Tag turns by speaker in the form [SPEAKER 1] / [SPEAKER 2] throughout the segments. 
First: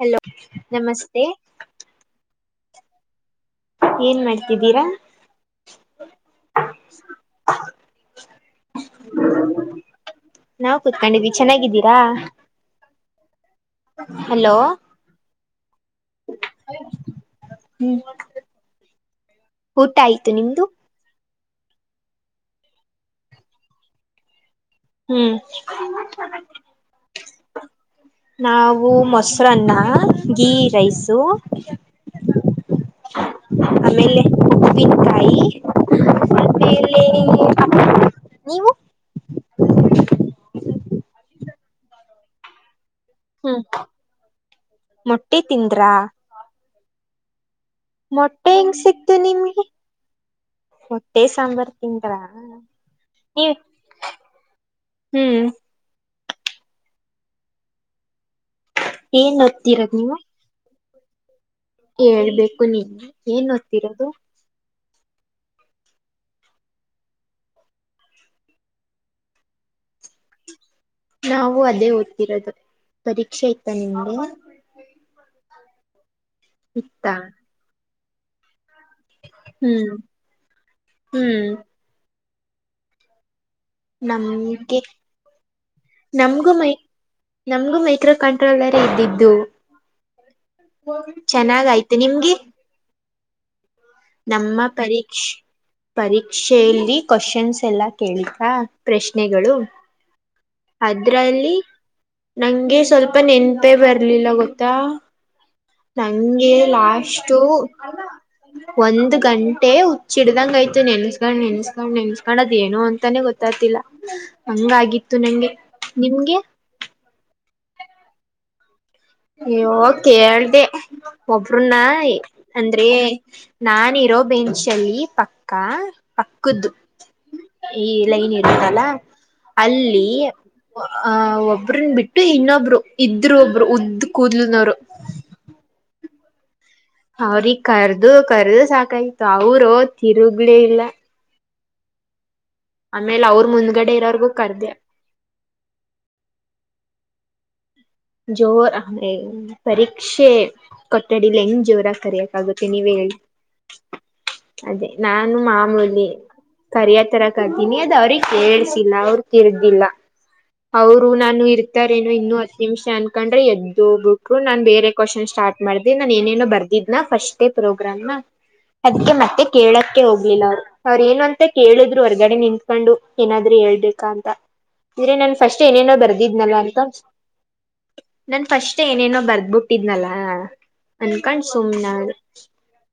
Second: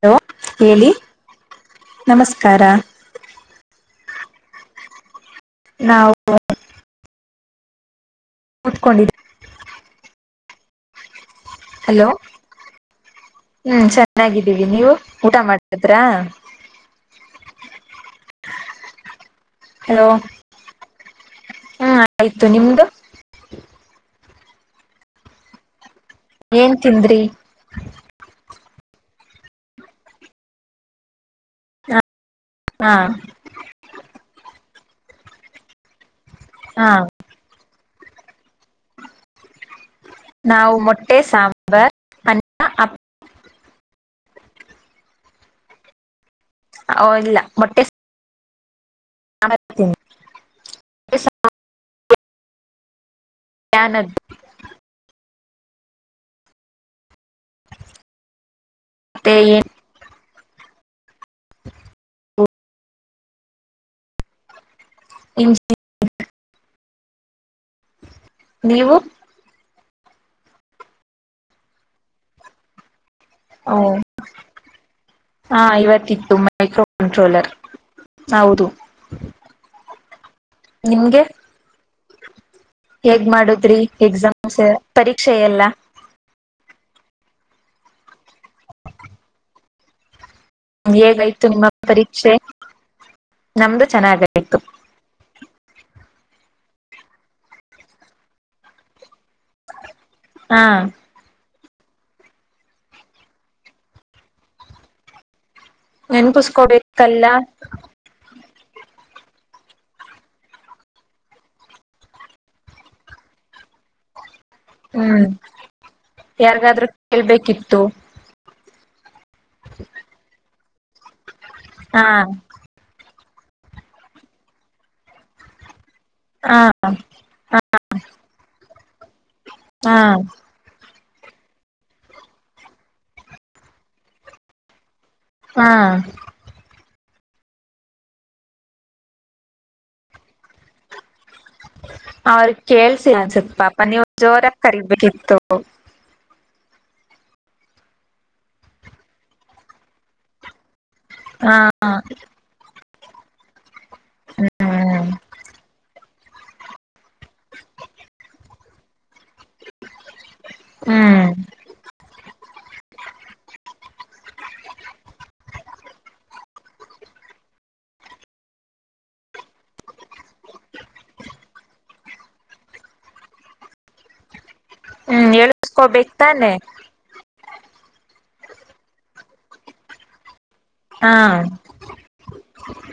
[SPEAKER 1] Hello ಹೇಳಿ
[SPEAKER 2] ನಮಸ್ತೆ
[SPEAKER 1] ನಮಸ್ಕಾರ.
[SPEAKER 2] ಏನ್ ಮಾಡ್ತಿದ್ದೀರಾ.
[SPEAKER 1] ನಾವ್ ವು.
[SPEAKER 2] ಹ
[SPEAKER 1] ಕುತ್ಕೊಂಡಿದ್.
[SPEAKER 2] ನಾವ್ ಕುತ್ಕೊಂಡಿದ್ವಿ ಚೆನ್ನಾಗಿದ್ದೀರಾ.
[SPEAKER 1] ಹ್ಮ್
[SPEAKER 2] ಹಲೋ
[SPEAKER 1] ಚೆನ್ನಾಗಿದ್ದೀವಿ ನೀವು ಊಟ ಮಾಡುದ್ರ.
[SPEAKER 2] ಹ್ಮ್ ಊಟ ಆಯ್ತು ನಿಮ್ದು.
[SPEAKER 1] ಹ್ಮ ಆಯ್ತು ನಿಮ್ದು.
[SPEAKER 2] ಹ್ಮ್
[SPEAKER 1] ಏನ್ ತಿಂದ್ರಿ
[SPEAKER 2] ನಾವು ಮೊಸರನ್ನ ಗೀ ರೈಸು.
[SPEAKER 1] ಹ ಹಾ
[SPEAKER 2] ಆಮೇಲೆ ಉಪ್ಪಿನ್ಕಾಯಿ.
[SPEAKER 1] ಹಾ
[SPEAKER 2] ಸ್ವಲ್ಪೆಲ್ಲಿ ನೀವು.
[SPEAKER 1] ನಾವು ಮೊಟ್ಟೆ ಸಾಂಬಾರ್ ಅನ್ನ ಅ.
[SPEAKER 2] ಹ್ಮ್ ಮೊಟ್ಟೆ ತಿಂದ್ರ.
[SPEAKER 1] ಹೊ ಇಲ್ಲ ಮೊಟ್ಟೆ.
[SPEAKER 2] ಮೊಟ್ಟೆ ಹೆಂಗ್ ಸಿಕ್ತು
[SPEAKER 1] ಸಾಂಬಾರ್
[SPEAKER 2] ನಿಮ್ಗೆ
[SPEAKER 1] ತಿಂದ್ವಿ
[SPEAKER 2] ಮ. ಟೆ ಸಾಂಬಾರ್ ತಿಂದ್ರಾ. ನೀವ್
[SPEAKER 1] ಯಾನದ್.
[SPEAKER 2] ಹ್ಮ್ ಏನ್ ಓದ್ತಿರದ್ ನೀವು. ಹೇಳ್ಬೇಕು ನೀನ್ ಏನ್ ಓದ್ತಿರದು.
[SPEAKER 1] ಇ [unintelligible] ನೀವು
[SPEAKER 2] ನಾವು ಅದೇ ಓದ್ತಿರೋದು ಪರೀಕ್ಷೆ ಇತ್ತ
[SPEAKER 1] ಓ
[SPEAKER 2] ನಿಮ್ಗೆ.
[SPEAKER 1] ಹಾ ಇವತ್ತಿತ್ತು ಮೈಕ್ರೋ
[SPEAKER 2] ಇತ್ತಾ
[SPEAKER 1] ಕಂಟ್ರೋಲರ್ ಹೌದು.
[SPEAKER 2] ಹ್ಮ್
[SPEAKER 1] ನಿಮ್ಗೆ
[SPEAKER 2] ಹ್ಮ್
[SPEAKER 1] ಹೇಗ್ ಮಾಡುದ್ರಿ ಎಕ್ಸಾಮ್ಸ್
[SPEAKER 2] ನಮ್ಗೆ
[SPEAKER 1] ಪರೀಕ್ಷೆ ಎಲ್ಲ.
[SPEAKER 2] ನಮ್ಗು ಮೈಕ್ರೋ ಕಂಟ್ರೋಲರ್ರೆ ಇದ್ದಿದ್ದು.
[SPEAKER 1] ಹೇಗಾಯ್ತು ನಿಮ್ಮ
[SPEAKER 2] ಚೆನ್ನಾಗಾಯ್ತು
[SPEAKER 1] ಪರೀಕ್ಷೆ
[SPEAKER 2] ನಿಮ್ಗೆ.
[SPEAKER 1] ನಮ್ದು ಚೆನ್ನಾಗಾಯ್ತು
[SPEAKER 2] ನಮ್ಮ ಪರೀಕ್ಷ್ ಪರೀಕ್ಷೆಯಲ್ಲಿ ಕ್ವಶನ್ಸ್ ಎಲ್ಲ ಕೇಳ್ತಾ ಪ್ರಶ್ನೆಗಳು.
[SPEAKER 1] ಹಾ
[SPEAKER 2] ಅದ್ರಲ್ಲಿ ನಂಗೆ ಸ್ವಲ್ಪ ನೆನ್ಪೆ ಬರ್ಲಿಲ್ಲ ಗೊತ್ತಾ. ನಂಗೆ
[SPEAKER 1] ನೆನ್ಪುಸ್ಕೋಬೇಕಲ್ಲ
[SPEAKER 2] ಲಾಸ್ಟು ಒಂದ್ ಗಂಟೆ ಹುಚ್ಚಿಡ್ದಂಗ್ ಆಯ್ತು ನೆನ್ಸ್ಕೊಂಡ್ ನೆನ್ಸ್ಕೊಂಡ್ ನೆನ್ಸ್ಕೊಂಡ್ ಅದೆನೋ ಅಂತಾನೆ ಗೊತ್ತಾಯ್ತಿಲ್ಲ. ಹಂಗಾಗಿತ್ತು
[SPEAKER 1] ಹ್ಮ್
[SPEAKER 2] ನಂಗೆ ನಿಮ್ಗೆ.
[SPEAKER 1] ಯಾರ್ಗಾದ್ರೂ ಕೇಳ್ಬೇಕಿತ್ತು.
[SPEAKER 2] ಅಯ್ಯೋ ಕೇಳ್ದೆ ಒಬ್ರನ್ನ
[SPEAKER 1] ಹಾ
[SPEAKER 2] ಅಂದ್ರೆ. ನಾನಿರೋ ಬೆಂಚಲ್ಲಿ ಪಕ್ಕ.
[SPEAKER 1] ಹಾ
[SPEAKER 2] ಅಕ್ಕ್ದು ಈ ಲೈನ್ ಇರುತ್ತಲ್ಲ
[SPEAKER 1] ಹಾ
[SPEAKER 2] ಅಲ್ಲಿ. ಆಹ ಒಬ್ರನ್ ಬಿಟ್ಟು ಇನ್ನೊಬ್ರು ಇದ್ರು ಒಬ್ರು ಉದ್ದ ಕೂದ್ಲನವ್ರು.
[SPEAKER 1] ಹಾ
[SPEAKER 2] ಅವ್ರಿಗ್ ಕರ್ದು ಕರ್ದು ಸಾಕಾಯ್ತು ಅವ್ರು ತಿರುಗ್ಲೆ ಇಲ್ಲ.
[SPEAKER 1] ಅವ್ರಗ್ ಕೇಳ್ಸ
[SPEAKER 2] ಆಮೇಲೆ ಅವ್ರ
[SPEAKER 1] ಅನ್ಸತ್ ಪಾಪ
[SPEAKER 2] ಮುಂದ್ಗಡೆ
[SPEAKER 1] ನೀವು
[SPEAKER 2] ಇರೋರ್ಗೂ
[SPEAKER 1] ಜೋರಾಗ್
[SPEAKER 2] ಕರ್ದೆ
[SPEAKER 1] ಕರಿಬೇಕಿತ್ತು.
[SPEAKER 2] ಜೋರಾ ಏ ಪರೀಕ್ಷೆ. ಕೊಠಡಿಲ್
[SPEAKER 1] ಹಾ
[SPEAKER 2] ಹೆಂಗ್ ಜೋರ ಕರಿಯಕ ಆಗುತ್ತೆ ನೀವೆ ಹೇಳಿ. ಅದೇ
[SPEAKER 1] ಹ್ಮ್
[SPEAKER 2] ನಾನು ಮಾಮೂಲಿ. ಕರಿಯ ತರ ಕರ್ದಿನಿ ಅದ್ ಅವ್ರಿಗೆ ಕೇಳ್ಸಿಲ್ಲ ಅವ್ರತಿರ್ಗಿಲ್ಲ. ಅವ್ರು
[SPEAKER 1] ಹ್ಮ್
[SPEAKER 2] ನಾನು ಇರ್ತಾರೇನೋ ಇನ್ನೂ ಅಲ್ ನಿಮ್ಷ ಅನ್ಕಡ್ರೆ ಎದ್ ಹೋಗ್ ಬಿಟ್ರು ನಾನ್ ಬೇರೆ ಕ್ವಶನ್ ಸ್ಟಾರ್ಟ್ ಮಾಡ್ದಿ ನಾನ್ ಏನೇನ ಬರ್ದಿದ್ನಾ ಫಸ್ಟೇ. ಪ್ರೋಗ್ರಾಮ್ನ ಅದಕ್ಕೆ ಮತ್ತೆ ಕೇಳಕ್ಕೆ ಹೋಗ್ಲಿಲ್ಲ ಅವ್ರು ಅವ್ರ ಏನು ಅಂತ ಕೇಳಿದ್ರು ಹೊರ್ಗಡೆ ನಿಂತ್ಕೊಂಡು ಏನಾದ್ರಿ. ಹೇಳ್ಬೇಕಾ ಅಂತ ಇದ್ರೆ
[SPEAKER 1] ಹ್ಮ್
[SPEAKER 2] ನನ್ ಫಸ್ಟ್ ಏನೇನೋ
[SPEAKER 1] ಹೇಳುಸ್ಕೋಬೇಕ್ ತಾನೆ
[SPEAKER 2] ಬರ್ದಿದ್ನಲ್ಲ ಅಂತ. ನನ್ ಫಸ್ಟೆ ಏನೇನೋ ಬರ್ದಬುಟ್ಟಿದ್ನಲ್ಲ.
[SPEAKER 1] ಹಾ
[SPEAKER 2] ಅನ್ಕಕಂಡ್ ಸುಮ್ನಾದೆ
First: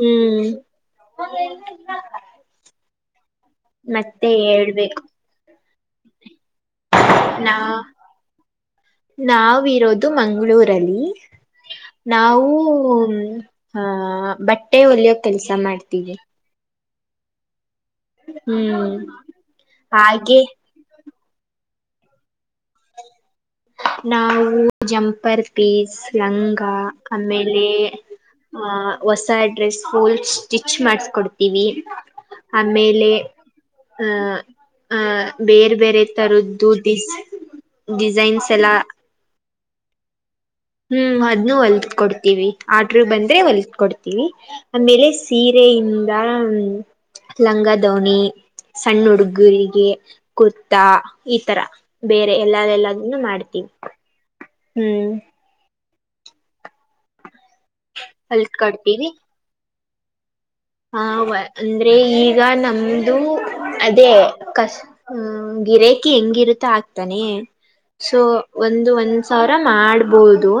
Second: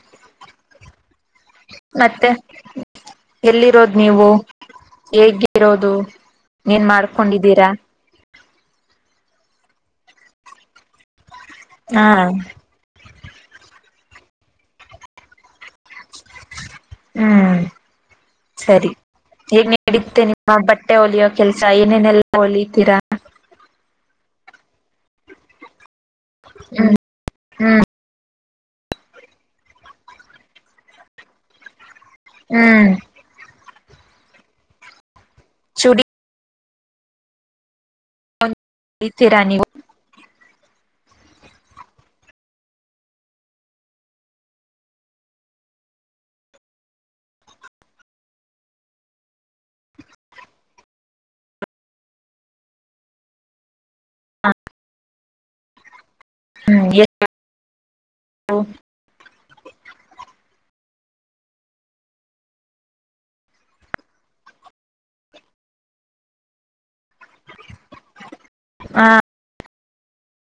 [SPEAKER 2] ಹ್ಮ್.
[SPEAKER 1] ಮತ್ತೆ ಎಲ್ಲಿರೋಡ್ ನೀವು
[SPEAKER 2] ಮತ್ತೆ ಹೇಳ್ಬೇಕು
[SPEAKER 1] ಹೇಗಿರೋದು ನೀನ್
[SPEAKER 2] ನಾ
[SPEAKER 1] ಮಾಡ್ಕೊಂಡಿದ್ದೀರಾ.
[SPEAKER 2] ನಾವಿರೋದು ಮಂಗ್ಳೂರಲ್ಲಿ
[SPEAKER 1] ಹಾ
[SPEAKER 2] ನಾವು. ಹಾ ಬಟ್ಟೆ ಒಲಿಯೋ ಕೆಲ್ಸ ಮಾಡ್ತೀವಿ.
[SPEAKER 1] ಹ್ಮ್ ಸರಿ
[SPEAKER 2] ಹ್ಮ್
[SPEAKER 1] ಹೇಗ್ ನಡತೇ
[SPEAKER 2] ಹಾಗೆ
[SPEAKER 1] ನಿಮ್ಮ ಬಟ್ಟೆ ಹೊಲಿಯೊ ಕೆಲ್ಸ ಏನೇನೆಲ್ಲಾ ಹೊಲಿತೀರಾ.
[SPEAKER 2] ನಾವು ಜಂಪರ್ ಪೀಸ್ ಲಂಗ
[SPEAKER 1] ಹ್ಮ್
[SPEAKER 2] ಆಮೇಲೆ.
[SPEAKER 1] ಹ್ಮ್
[SPEAKER 2] ಹ ಹೊಸ ಡ್ರೆಸ್ ಫುಲ್ ಸ್ಟಿಚ್ ಮಾಡಸ್ಕೊಡ್ತೀವಿ.
[SPEAKER 1] ಹ್ಮ್
[SPEAKER 2] ಆಮೇಲೆ ಆ ಬೇರೆ ಬೇರೆ
[SPEAKER 1] ಚೂಡಿ
[SPEAKER 2] ತರದ್ದು ದಿಸ್ ಡಿಸೈನ್ಸ್. ಎಲ್ಲಾ
[SPEAKER 1] ತಿರಾ ನೀವು
[SPEAKER 2] ಹ್ಮ್ ಅದನ್ನು ಹೊಲ್ದ್ ಕೊಡ್ತೀವಿ ಆಡ್ರು ಬಂದ್ರೆ ಹೊಲ್ದ್ ಕೊಡ್ತಿವಿ ಆಮೇಲೆ ಸೀರೆ. ಇಂದ ಲಂಗಧೋಣಿ. ಸಣ್ಣ ಹುಡುಗುರಿಗೆ ಕುರ್ತಾ ಈ ತರ ಬೇರೆ ಎಲ್ಲ ಎಲ್ಲದನ್ನ ಮಾಡ್ತೀವಿ. ಹ್ಮ್
[SPEAKER 1] ಹ್ಮ್ ಎ
[SPEAKER 2] ಹಲ್ ಕಟ್ತೀನಿ ಹವ ಅಂದ್ರೆ ಈಗ ನಮ್ದು. ಅದೇ ಕಸ್ ಗಿರಾಕಿ ಹೆಂಗಿರುತ ಆಗ್ತಾನೆ ಸೊ, ಒಂದು
[SPEAKER 1] ಹ
[SPEAKER 2] ಒಂದ್ ಸಾವಿರ ಮಾಡ್ಬೋದು.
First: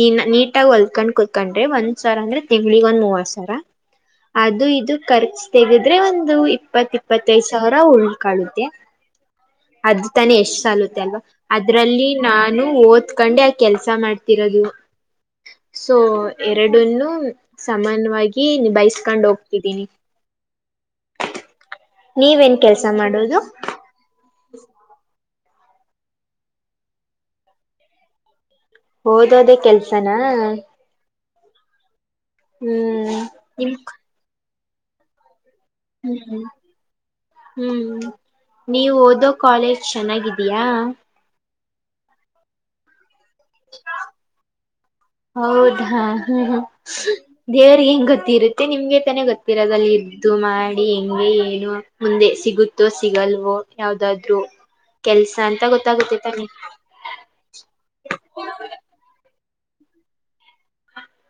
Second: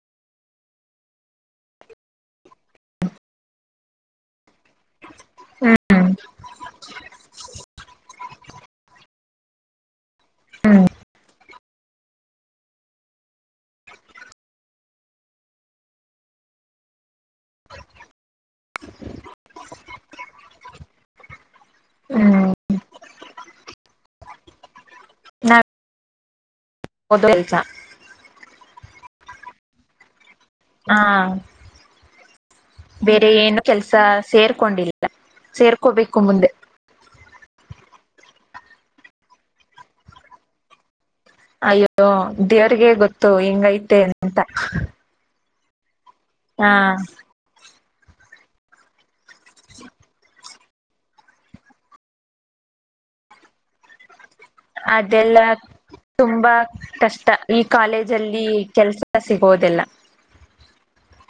[SPEAKER 2] ದಿನ ನೀಟಾಗಿ ಹೊಲ್ಕೊಂಡ್ ಕುೂತ್ಕೊಂಡ್ರಿ ಒಂದ್ ಸಾವರ ಅಂದ್ರೆ ತಿಂಗಳಿಗ್ ಒಂದ್ ಮೂವತ್ತು ಸಾವಿರ. ಅದು ಇದು ಖರ್ಚು ತೆೆಗೆದ್ರೆ
[SPEAKER 1] ಹ್ಮ್
[SPEAKER 2] ಒಂದು ಇಪ್ಪತ್ ಇಪ್ಪತ್ತೈದ್ ಸಾವಿರ ಉಳಿ ಕಳುತ್ತೆ ಅರ್ಜು ತಾನೇ ಎಷ್ಟು ಸಾಲುತ್ತೆ ಅಲ್ವಾ. ಅದ್ರಲ್ಲಿ ನಾನು ಓದ್ಕೊಂಡೆ ಆ ಕೆಲ್ಸ ಮಾಡ್ತಿರೋದು. ಸೊ ಎರಡನ್ನು ಸಮಾನವಾಗಿ ನಿಬಾಯಸ್ಕೊಂಡ್ ಹೋಗ್ತಿದ್ದೀನಿ.
[SPEAKER 1] ಹ್ಮ್
[SPEAKER 2] ನೀವೇನ್ ಕೆಲ್ಸ ಮಾಡೋದು.
[SPEAKER 1] ಬದರ್ ಲಚ್ಚ.
[SPEAKER 2] ಓದೋದೇ ಕೆಲ್ಸನಾ,
[SPEAKER 1] ಹಾ
[SPEAKER 2] ಹ್ಮ್
[SPEAKER 1] ಬೇರೆ ಏನು
[SPEAKER 2] ನಿಮ್
[SPEAKER 1] ಕೆಲ್ಸ ಸೇರ್ಕೊಂಡಿಲ್ಲ. ಸೇರ್ಕೋಬೇಕು
[SPEAKER 2] ಹ್ಮ್ ಹ್ಮ್
[SPEAKER 1] ಮುಂದೆ
[SPEAKER 2] ಹ್ಮು ನೀವು ಓದೋ ಕಾಲೇಜ್ ಚೆನ್ನಾಗಿದೀಯಾ.
[SPEAKER 1] ಅಯ್ಯೋ ದೇವ್ರಿಗೆ ಗೊತ್ತು ಹಿಂಗೈತೆೇ ಅಂತ.
[SPEAKER 2] ಹೌದಾ ಹ ದೇವರುಗೇನ್ ಗೋತ್ತು ಇರುತ್ತೆ ನಿಮ್ಗೆ ತಾನೆ ಗೊತ್ತ ರದಲ್ಲಿ ಇದ್ದು ಮಾಡಿ. ಹೇ ಹೆಂಗೆ ಏನು ಮುಂದೆ ಸಿಗುತ್ತೋ ಸಿಗಲ್ವೋ ಯಾವದಾದ್ರು.
[SPEAKER 1] ಅದೆಲ್ಲ ತುಂಬಾ ಕಷ್ಟ ಈ ಕಾಲೇಜಲ್ಲಿ ಕೆಲ್ಸ ಸಿಗೋದಿಲ್ಲ.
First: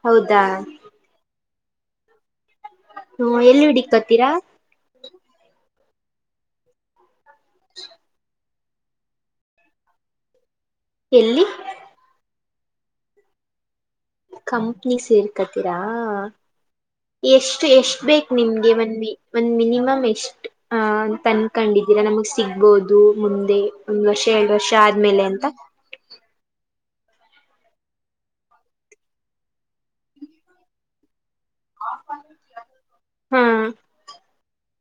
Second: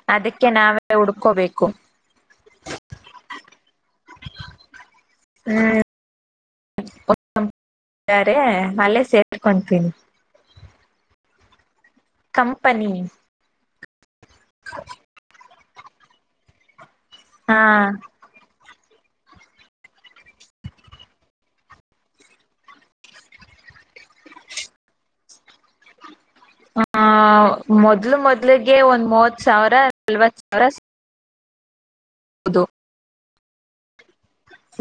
[SPEAKER 2] ಹೌದಾ
[SPEAKER 1] ಅದಕ್ಕೆ ನಾವೇ ಹುಡ್ಕೋಬೇಕು.
[SPEAKER 2] ಹ್ಮ ಎಲ್ಲಿ ಹಿಡಿಕತ್ತೀರಾ
[SPEAKER 1] ಹ್ಮ ಬೇರೆ ಮಲ್ಲೆ ಸೇರ್ಕೊತೀನಿ.
[SPEAKER 2] ಎಲ್ಲಿ
[SPEAKER 1] ಕಂಪನಿ
[SPEAKER 2] ಕಂಪ್ನಿ ಸೇರ್ಕತೀರಾ
[SPEAKER 1] ಹಾ
[SPEAKER 2] ಎಷ್ಟು ಎಷ್ಟ ಬೇಕ ನಿಮ್ಗೆ ಮ ಒಂದ್ ಮಿನಿಮಮ್ ಎಷ್ಟ್ ಅ ತಂದುಕೊಂಡಿದ್ದೀರಾ ನಮಗ್ ಸಿಗ್ಬೋದು ಮುಂದೆ. ಒಂದ್ ವರ್ಷ ಎರಡ್ ವರ್ಷ ಆದ್ಮೇಲೆ ಅಂತ.
[SPEAKER 1] ಹ ಮೊದ್ಲು ಮೊದ್ಲಿಗೆ ಒಂದ್ ಮೂವತ್ ಸಾವಿರ ನಲ್ವತ್ ಸಾವಿರ ಸಿಗ್ಬೋದು
[SPEAKER 2] ಹ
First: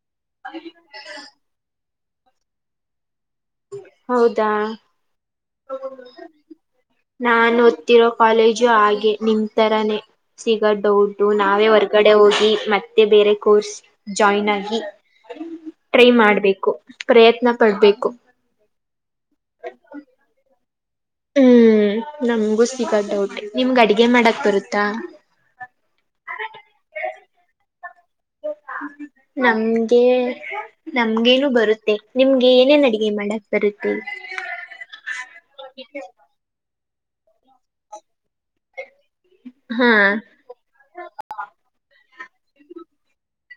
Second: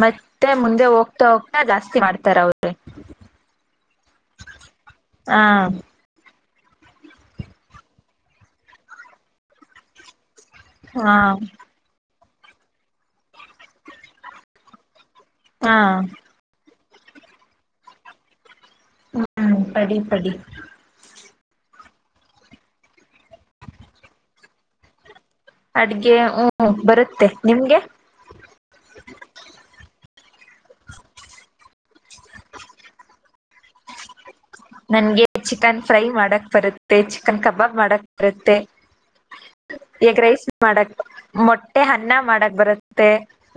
[SPEAKER 1] ಮತ್ತೆ ಮುಂದೆ ಹೋಗ್ತಾ ಹೋಗ್ತಾ ಜಾಸ್ತಿ ಮಾಡ್ತಾರ ಅವ್ರೆ.
[SPEAKER 2] ಹೌದಾ
[SPEAKER 1] ಹಾ
[SPEAKER 2] ನಾನು ಓದ್ತ್ತಿರೋ ಕಾಲೇಜು ಹಾಗೆ ನಿನ್ ತರಾನೇ. ಸಿಗದು
[SPEAKER 1] ಹಾ
[SPEAKER 2] ಡೌಟು ನಾವೇ ಹೊರರ್ಗಡೆ ಹೋಗಿ ಮತ್ತೆ ಬೇರೆ ಕೋರ್ಸ್ ಜಾಯಿ್ನ್ ಆಗಿ.
[SPEAKER 1] ಹಾ
[SPEAKER 2] ಟ್ರೈ ಮಾಡ್ಬೇಕು ಪ್ರಯತ್ನ ಪಡುಬೇಕು.
[SPEAKER 1] ಹ್ಮ್ ಪಡಿ ಪಡಿ
[SPEAKER 2] ಹ್ಮ್ ನಮಗೂ ಸಿಗೋದು ಡೌಟೇ ನಿಮ್ಗ್ ಅಡುಗೆ ಮಾಡಕ್ ಬರುತ್ತಾ.
[SPEAKER 1] ಅಡ್ಗೆ ಹ್ಮ ಬರುತ್ತೆ ನಿಮ್ಗೆ.
[SPEAKER 2] ನಮ್ಗೆ ನಮ್ಗೇನು ಬರುತ್ತೆ ನಿಮ್ಗೆ ಏನೇನ್ ಅಡುಗೆ ಮಾಡಕ್ ಬರುತ್ತೆ.
[SPEAKER 1] ನನ್ಗೆ ಚಿಕನ್ ಫ್ರೈ ಮಾಡಕ್ ಬರುತ್ತೆ ಚಿಕನ್ ಕಬಾಬ್ ಮಾಡಕ್ ಬರುತ್ತೆ.
[SPEAKER 2] ಹ
[SPEAKER 1] ಈಗ ರೈಸ್ ಮಾಡಕ್ ಮೊಟ್ಟೆ ಅನ್ನ ಮಾಡಕ್ ಬರುತ್ತೆ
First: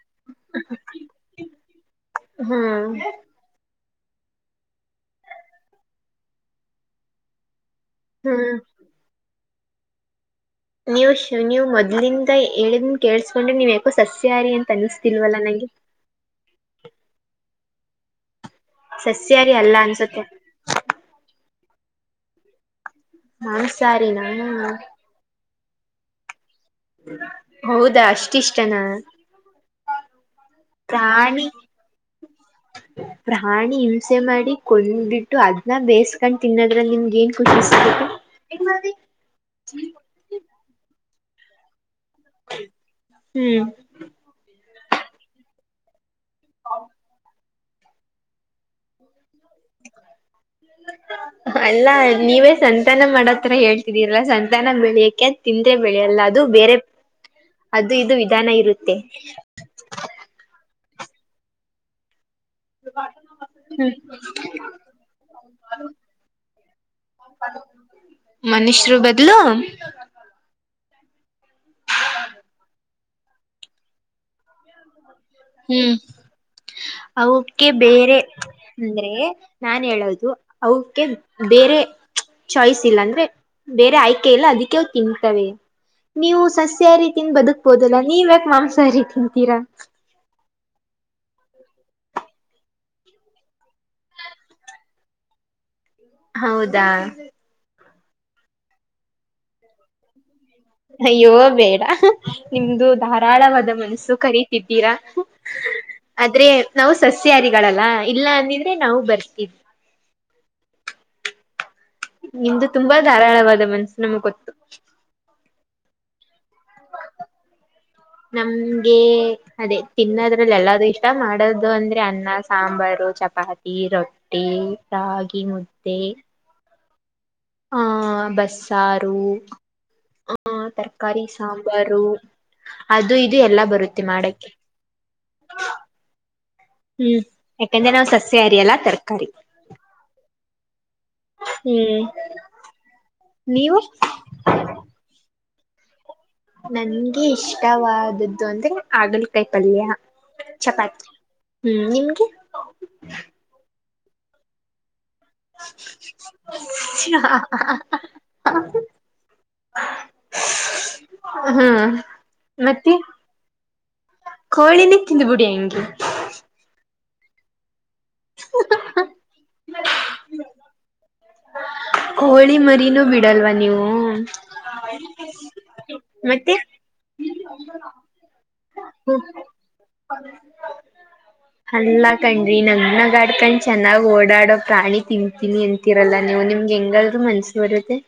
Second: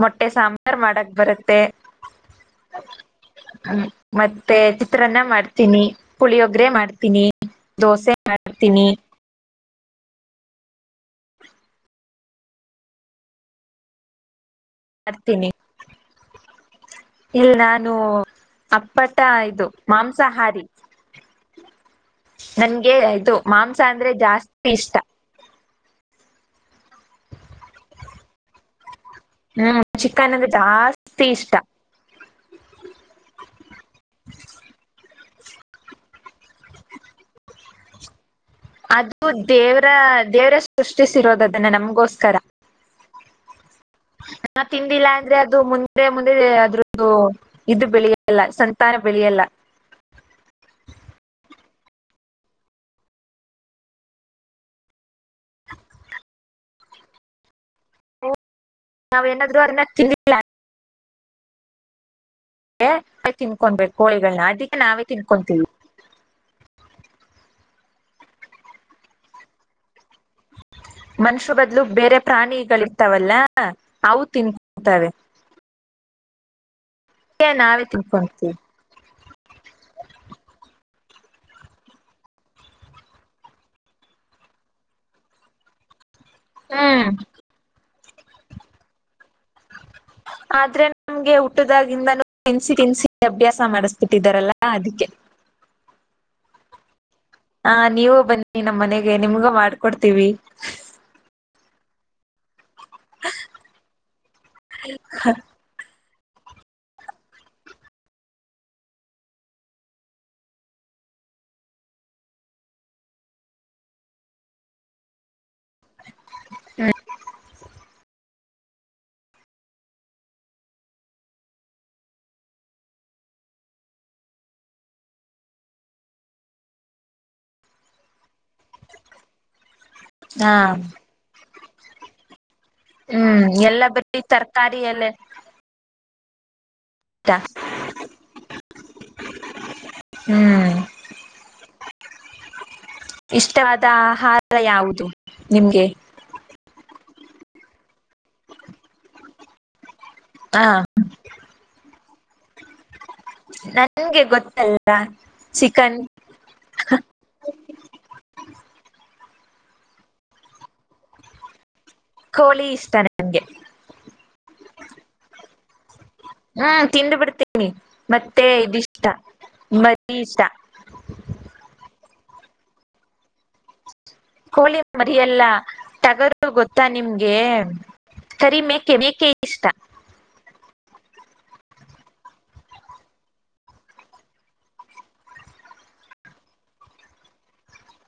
[SPEAKER 1] ಮೊಟ್ಟೆ ಸಾಂಬಾರ್ ಮಾಡಕ್ ಬ ಬರುತ್ತೆ.
[SPEAKER 2] ಹ್ಮ್ ಹೇ
[SPEAKER 1] ಹ್ಮ್, ಮತ್ತೆ ಚಿತ್ರಾನ್ನ ಮಾಡ್ತೀನಿ ಪುಳಿಯೊಗ್ರೆ ಮಾಡ್ತೀನಿ. ದೋಸೆ
[SPEAKER 2] ಹಾ
[SPEAKER 1] ಮಾಡ್ತೀನಿ
[SPEAKER 2] ನೀವು ಶೂನಿ ಮೊದ್ಲಿಂದ ಹೇಳಿದನ್ ಕೇಳಸ್ಕೊಂಡ್ರೆ ನೀವ್ ಯಾಕೋ ಸಸ್ಯಹಾರಿ ಅ ಕಾಣುಸಿತ್ತಿ‍ಲ್ಲ
[SPEAKER 1] ಮಾಡ್ತೀನಿ
[SPEAKER 2] ನನಗೆ.
[SPEAKER 1] ನೋ ಅಪ್ಪಟ ಇದು
[SPEAKER 2] ಅಲ್ಲ ಅನ್ಸುತ್ತೆ
[SPEAKER 1] ಮಾಂಸಾಹಾರಿ. ನನ್ಗೆ ಅದು ಮಾಂಸ ಅಂದ್ರೆ
[SPEAKER 2] ಮಾಂಸಾರಿನಾ
[SPEAKER 1] ಜಾಸ್ತಿ ಇಷ್ಟ.
[SPEAKER 2] ಹೌದಾ ಅಷ್ಟಿ ಇಷ್ಟನಾ.
[SPEAKER 1] ಹ್ಮ್ ಚಿಕನ್ ಅಂದ ಜಾಸ್ತಿ ಇಷ್ಟ.
[SPEAKER 2] ಪ್ರಾಣಿ ಹಿಂಸೆ ಮಾಡಿ ಕೊಂದುಬಿಟ್ಟು. ಅದ್ನ ಬೇಯಸ್ಕೊಂಡ್ ತಿನ್ನೋದ್ರಲ್ಲಿ ನಿಮ್ಗೆ ಏನ್ ಖುಷಿಸಿಗುತ್ತೆ.
[SPEAKER 1] ಅದು ದೇವ್ರ ದೇವ್ರ ಸೃಷ್ಟಿಸಿರೋದ ಅದನ್ನ ನಮ್ಗೋಸ್ಕರ
[SPEAKER 2] ಹ್ಮ್
[SPEAKER 1] ನಾ ತಿಂದಿಲ್ಲ ಅಂದ್ರೆ ಅದು ಮುಂದೆ ಮುಂದೆ ಅದ್ರದ್ದು. ಇದು ಬೆಳೆಯಲ್ಲ ಸಂತಾನ ಬೆಳೆಯಲ್ಲ.
[SPEAKER 2] ಹ [inaudible] ಅಲ್ಲಾ ನೀವೇ ಸಂತಾನ ಮಾಡೋತ್ರ ಹೇಳ್ತಿದೀರಲ್ಲ ಸಂತಾನ ಬೆಳಿಯಕ್ಕೆ ತಿಂದ್ರೆ ಬೆಳೆಯಲ್ಲ ಅದು ಬೇರೆ ಅದು ಇದು ವಿಧಾನ ಇರುತ್ತೆ.
[SPEAKER 1] ನಾವ್ ಏನಾದ್ರು ಅರ್ನಕ್ ಲ ತಿಂದಿಲ್ಲ. ಹೇ
[SPEAKER 2] ಹ್ಮ
[SPEAKER 1] ತಿನ್ಕೊಬೇಕು ಕೋಳಿಗಳನ್ನ ನಾಟಿದು ನಾವೇ ತಿನ್ಕೊತೀವಿ.
[SPEAKER 2] ಮನುಷ್ಯರು ಬದಲು
[SPEAKER 1] ಮನುಷ್ಯ ಬದ್ಲು ಬೇರೆ ಪ್ರಾಣಿಗಳಿರ್ತಾವಲ್ಲ ಅವು ತಿನ್ಕ ತವೆ.
[SPEAKER 2] ಹ್ಮ್ ಅವಕ್ಕೆ
[SPEAKER 1] ನಾವೇ
[SPEAKER 2] ಬೇರೆ
[SPEAKER 1] ತಿನ್ಕೊಂತೀವಿ
[SPEAKER 2] ಅಂದ್ರೆ. ನಾನು ಹೇಳೋದು ಅವುಕ್ಕೆ ಬೇರೆ ಚಾಯ್ಸ್ ಇಲ್ಲ ಅಂದ್ರೆ ಬೇರೆ ಆಯ್ಕೆ ಇಲ್ಲ ಅದಕ್ಕೆ ತಿಂತವೆ. ನೀವು ಸಸ್ಯಹಾರೀ
[SPEAKER 1] ಹ್ಮ್
[SPEAKER 2] ತಿಂದು ಬದುಕ್ಬೋದಲ್ಲಾ ನೀವು ಯಾಕೆ ಮಾಂಸಾಹಾರೀ ತಿಂತೀರಾ.
[SPEAKER 1] ಆದ್ರೆ ನಮ್ಗೆ ಹುಟದಾಗಿಂದನ ತಿನ್ಸಿ ತಿನ್ಸಿ ಅಭ್ಯಾಸ ಮಾಡಿಸುಬಿಟ್ಟಿದಾರಲ್ಲಾ ಅದಕ್ಕೆ.
[SPEAKER 2] ಹೌದಾ
[SPEAKER 1] ಹಾ ನೀವು ಬನ್ನಿ ನಮ್ಮ್ ಮನೆಗೆ ನಿಮ್ಗ ಮಾಡ್ಕೊಡ್ತೀವಿ.
[SPEAKER 2] ಅಯ್ಯೋ ಬೇಡ ನಿಮ್ದು ಧಾರಾಳವಾದ ಮನಸ್ಸು ಕರಿತಿದ್ದೀರಾ. ಆದ್ರೆ ನಾವು ಸಸ್ಯಾರಿಗಳಲ್ಲ ಇಲ್ಲ ಅಂದಿದ್ರೆ ನಾವು ಬರ್ತಿದ್ವಿ. ನಿಮ್ದು ತುಂಬಾ ಧಾರಾಳವಾದ ಮನಸ್ಸು ನಮ್ಗ್ಗೊತ್ತು.
[SPEAKER 1] ಹ್ಮ
[SPEAKER 2] ನಮ್ಗೆ ಅದೇ ತಿನ್ನದ್ರಲ್ಲಿ ಎಲ್ಲಾದೂ ಇಷ್ಟ ಮಾಡೋದು ಅಂದ್ರೆ ಅನ್ನ ಸಾಂಬಾರು ಚಪಾತಿ ರೊಟ್ಟಿ ರಾಗಿ ಮುದ್ದೆ ಹ ಬಸ್ಸಾರು
[SPEAKER 1] ಹಾ
[SPEAKER 2] ಹ ತರಕಾರಿ ಸಾಂಬ ಬರು ಅದು ಇದು
[SPEAKER 1] ಹ್ಮ್
[SPEAKER 2] ಎಲ್ಲಾ
[SPEAKER 1] ಎಲ್ಲ
[SPEAKER 2] ಬರುತ್ತೆ
[SPEAKER 1] ಬರೀ
[SPEAKER 2] ಮಾಡಕ್ಕೆ.
[SPEAKER 1] ತರಕಾರಿ ಎಲ್ಲ
[SPEAKER 2] ಹ್ಮ್ ಯಾಕಂದ್ರೆ ನಾವ್ ಸಸ್ಯ ಹಾರಿ ಅಲ್ಲಾ ತರಕಾರಿ.
[SPEAKER 1] ಹ್ಮ್
[SPEAKER 2] ಹ್ಮ್ ನೀವು
[SPEAKER 1] ಇಷ್ಟವಾದ ಆಹಾರ ಯಾವುದು ನಿಮ್ಗೆ
[SPEAKER 2] ನನ್ಗೆ ಇಷ್ಟವಾದದ್ದು ಅಂದ್ರೆ ಹಾಗಲಕಾಯ ಪಲ್ಯ.
[SPEAKER 1] ಹಾ
[SPEAKER 2] ಚಪಾತಿ ಹ್ಮ್ ನಿಮ್ಗೆ.
[SPEAKER 1] ನಂಗೆ ಗೊತ್ತಲ್ಲ ಚಿಕನ್
[SPEAKER 2] ಹ [unintelligible] ಹ್ಮ
[SPEAKER 1] ಕೋಳಿ
[SPEAKER 2] ಮತ್ತೆ
[SPEAKER 1] ಇಷ್ಟ ನನ್ಗೆ
[SPEAKER 2] ಕೋಳಿನ ತಿಂದು ಬಿಡಿ ಹಂಗೆ.
[SPEAKER 1] ಹ್ಮ್ ತಿಂದು ಬಿಡ್ತೀನಿ ಮತ್ತೆ ಇದು ಇಷ್ಟ ಮರೀ ಇಷ್ಟ
[SPEAKER 2] ಕೊಳಿ ಮರಿನೂ ಬಿಡಲ್ವ ನೀವು.
[SPEAKER 1] ಕೋಳಿ ಮರಿಯಲ್ಲ ಟಗರು
[SPEAKER 2] ಮತ್ತೆ
[SPEAKER 1] ಗೊತ್ತಾ ನಿಮ್ಗೆ. ಕರಿ ಮೇಕೆ ಮೇಕೆ ಇಷ್ಟ.
[SPEAKER 2] ಅಲ್ಲಾ ಕಣ್ರಿ ನಗ್ನ ಗಾಡ್ಕಂಡ್ ಚೆನ್ನಾಗ್ ಓಡಾಡೋ ಪ್ರಾಣಿ ತಿಂತೀನಿ ಅಂತಿರಲ್ಲಾ ನೀವು. ನಿಮ್ಗೆ ಹೆಂಗಾದ್ರೂ ಮನಸ್ಸು ಬರುತ್ತೆ.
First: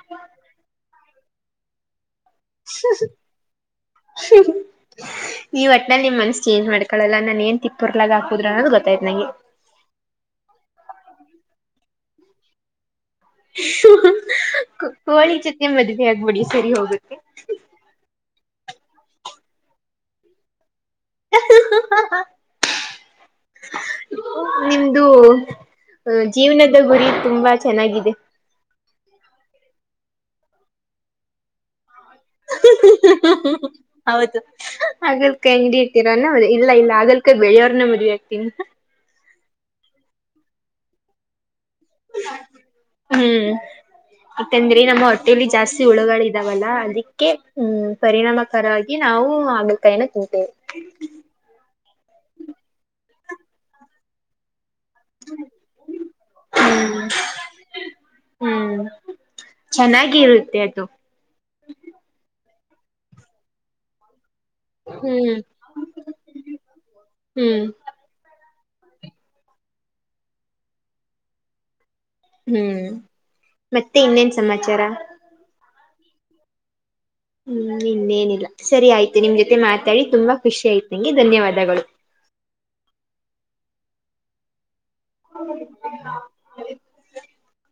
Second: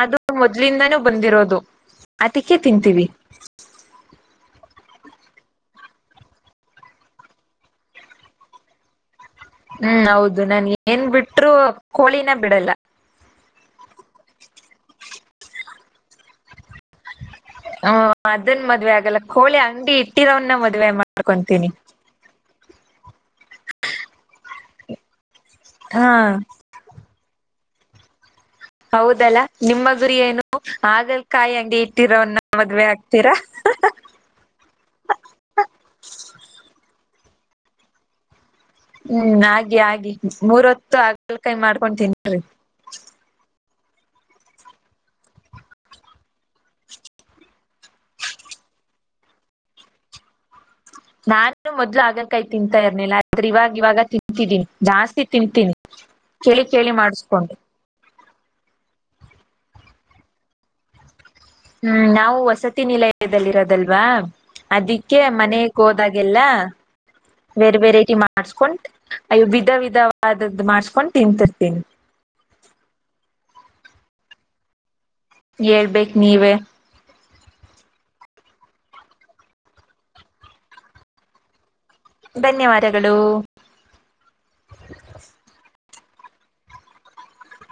[SPEAKER 1] ಅದು ಮೊದ್ಲಿಂದಾನೂ ಬಂದಿರೋದು ಅದಕ್ಕೆೇ ತಿಂತೀವಿ.
[SPEAKER 2] ಹ್ಮ ಈ ವಟ್ನ ನಿಮ್ ಮನ್ಸ್ಸ ಚೇಂಜ್ ಮಾಡ್ಕೊಳ್ಳಲ್ಲ ನಾನ್ ಏನ್ ತಿಪ್ಪುರ್ಲಾಗ ಹಾಕುದ್ರು ಅನ್ನೋದು ಗೊತ್ತಾಯ್ತ್ ನಂಗೆ.
[SPEAKER 1] ಹ್ಮ್ ಹೌದು ನಾನ್ ಏನ್ ಬಿಟ್ರರು ಕೋಳಿನ ಬಿಡಲ್ಲ.
[SPEAKER 2] ಕೋಳಿ ಜೊತೆ ಮದುವೆ ಆಗ್ಬಿಡಿ ಸರಿ ಹೋಗುತ್ತೆ.
[SPEAKER 1] ಹ ಅದನ್ ಮದ್ವೆ ಆಗಲ್ಲ ಕೋಳಿ ಅಂಗಡಿ ಇಟ್ಟಿರವನ್ನ ಮದ್ ಮಾಡ್ಕೊಂತೀನಿ
[SPEAKER 2] ನಿಮ್ದು
[SPEAKER 1] ಹಾ
[SPEAKER 2] ಅ ಜೀವನದ ಗುರಿ ತುಂಬಾ. ಚೆನ್ನಾಗಿದೆ
[SPEAKER 1] ಹೌದಲ್ಲಾ ನಿಮ್ಮ ಗುರಿ ಏನು ಹಾಗಲ್ ಕಾಯಿ ಅಂಗಡಿ ಇಟ್ಟಿರೋನ್ನ ಮದ್ವೆ. ಆಗ್ತೀರಾ
[SPEAKER 2] ಹೌದು ಹಗಲಕಾಯಿ ಅಂಗಡಿ ಇರ್ತೀರೌ ಇಲ್ಲ ಇಲ್ಲ ಹಾಗ ಬೆಯೋರ್ನೆ ಮದುವೆ ಆಗ್ತಿನಿ.
[SPEAKER 1] ಹ್ಮ್ ಹಾಗಿ ಆಗಿ ಮೂರು ಹೊತ್ತು ಹಾಗಲಕಾಯಿ ಮಾಡ್ಕೊತಿನ್ರಿ.
[SPEAKER 2] ಹ್ಮ್ ಯಾಕಂದ್ರೆ ನಮ್ಮ ಹೊಟ್ಟೇಲಿ ಜಾಸ್ತಿ ಹುಳುಗಳ ಇದಾವಲ್ಲ ಅದಕ್ಕೆ ಹ್ಮ್ ಪರಿಣಾಮಕರ ಆ ಈ ನಾವು ಹಾಗಲ್ ಕಾಯಿನ ತಿಂತೇವೆ.
[SPEAKER 1] ನಾನು ಮೊದ್ಲು ಹಾಗಲಕಾಯಿ ತಿಂತಾ ಇರ್ನಿಲ್ಲ ಆದ್ರೆ ಇವಾಗ ಇವಾಗ ತಿಂತಿದ್ದೀನಿ. ಜಾಸ್ತಿ ತಿಂತೀನಿ ಚಳಿ ಚಳಿ ಮಾಡಿಸುಕೊಂಡು
[SPEAKER 2] ಹ್ಮ್ ಚೆನ್ನಾಗಿರುತ್ತೆ ಅದು.
[SPEAKER 1] ಹ್ಮ್ ನಾವು ವಸತಿ ನಿಲಯದಲ್ಲಿರೋದಲ್ವಾ. ಅದಕ್ಕೆ
[SPEAKER 2] ಹ್ಮ್
[SPEAKER 1] ಮನೆಗೆ ಹೋದಗೆಲ್ಲ
[SPEAKER 2] ಹ್ಮ್
[SPEAKER 1] ಬೇರ್ ವೆರೈಟಿ ಮಾಡ. ಮಾಡಸ್ಕೊಂಡ್ ಅಲ್ ವಿಧ ವಿಧವಾದದ್ದು ಮಾಡ್ಸ್ಕೊಂಡ್ ತಿಂರ್ತೀನಿ.
[SPEAKER 2] ಹ್ಮ್ ಮತ್ತೆ ಇನ್ನೇನ್ ಸಮಾಚಾರ
[SPEAKER 1] ಹೇಳ್ಬೇಕು ನೀವೇ
[SPEAKER 2] ಹ್ಮ್ ಇನ್ನೇನಿಲ್ಲ ಸರಿ ಆಯ್ತು ನಿಮ್ ಜೊತೆ ಮಾತಾಡಿ ತುಂಬಾ ಖುಷಿ ಆಯ್ತು ಧನ್ಯವಾದಗಳು
[SPEAKER 1] ಧನ್ಯವಾದಗಳು
[SPEAKER 2] ಹ [inaudible]